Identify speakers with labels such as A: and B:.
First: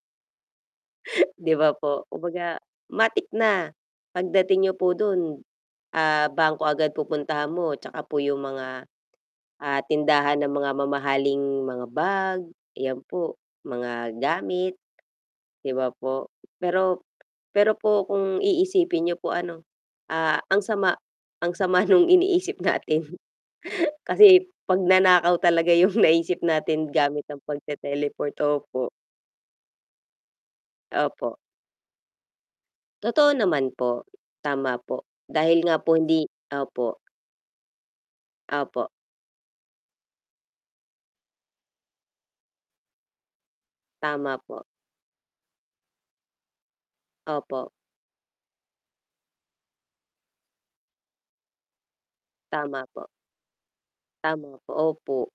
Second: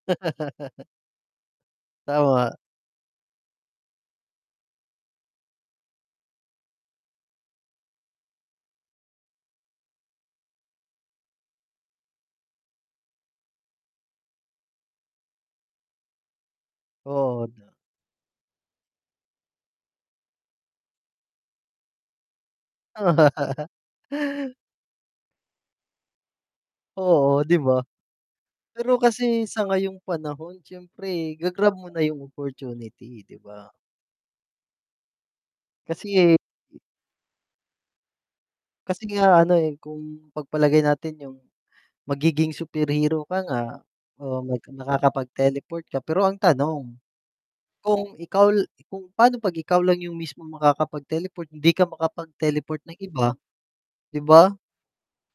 A: Di ba po?
B: Tama.
A: Kumbaga, matik na pagdating niyo po dun, ah, bangko agad pupuntahan mo tsaka po 'yong mga, ah, tindahan ng mga mamahaling mga bag, ayan po, mga gamit 'di ba po? Pero
B: Oo, da
A: pero po kung iisipin niyo po ano, ah, ang sama ang sama nung iniisip natin kasi pagnanakaw talaga yung naisip natin gamit
B: Oo,
A: ang
B: 'di ba?
A: pagte-teleport, opo.
B: Pero kasi sa ngayong panahon siyempre
A: Opo.
B: ga-grab mo na yung opportunity,
A: Totoo
B: 'di ba?
A: naman po, tama po. Dahil nga po
B: Kasi
A: hindi
B: eh, i
A: opo. Opo.
B: Kasi nga ano, eh, kung pagpalagay natin yung magiging superhero ka nga,
A: Tama
B: oo, mag
A: po.
B: nakakapag-teleport ka. Pero ang tanong,
A: Opo.
B: kung ikaw l kung paano 'pag ikaw lang yung mismong makakapag-teleport, hindi ka makapag-teleport
A: Tama
B: ng
A: po.
B: iba, 'di ba?
A: Tama opo.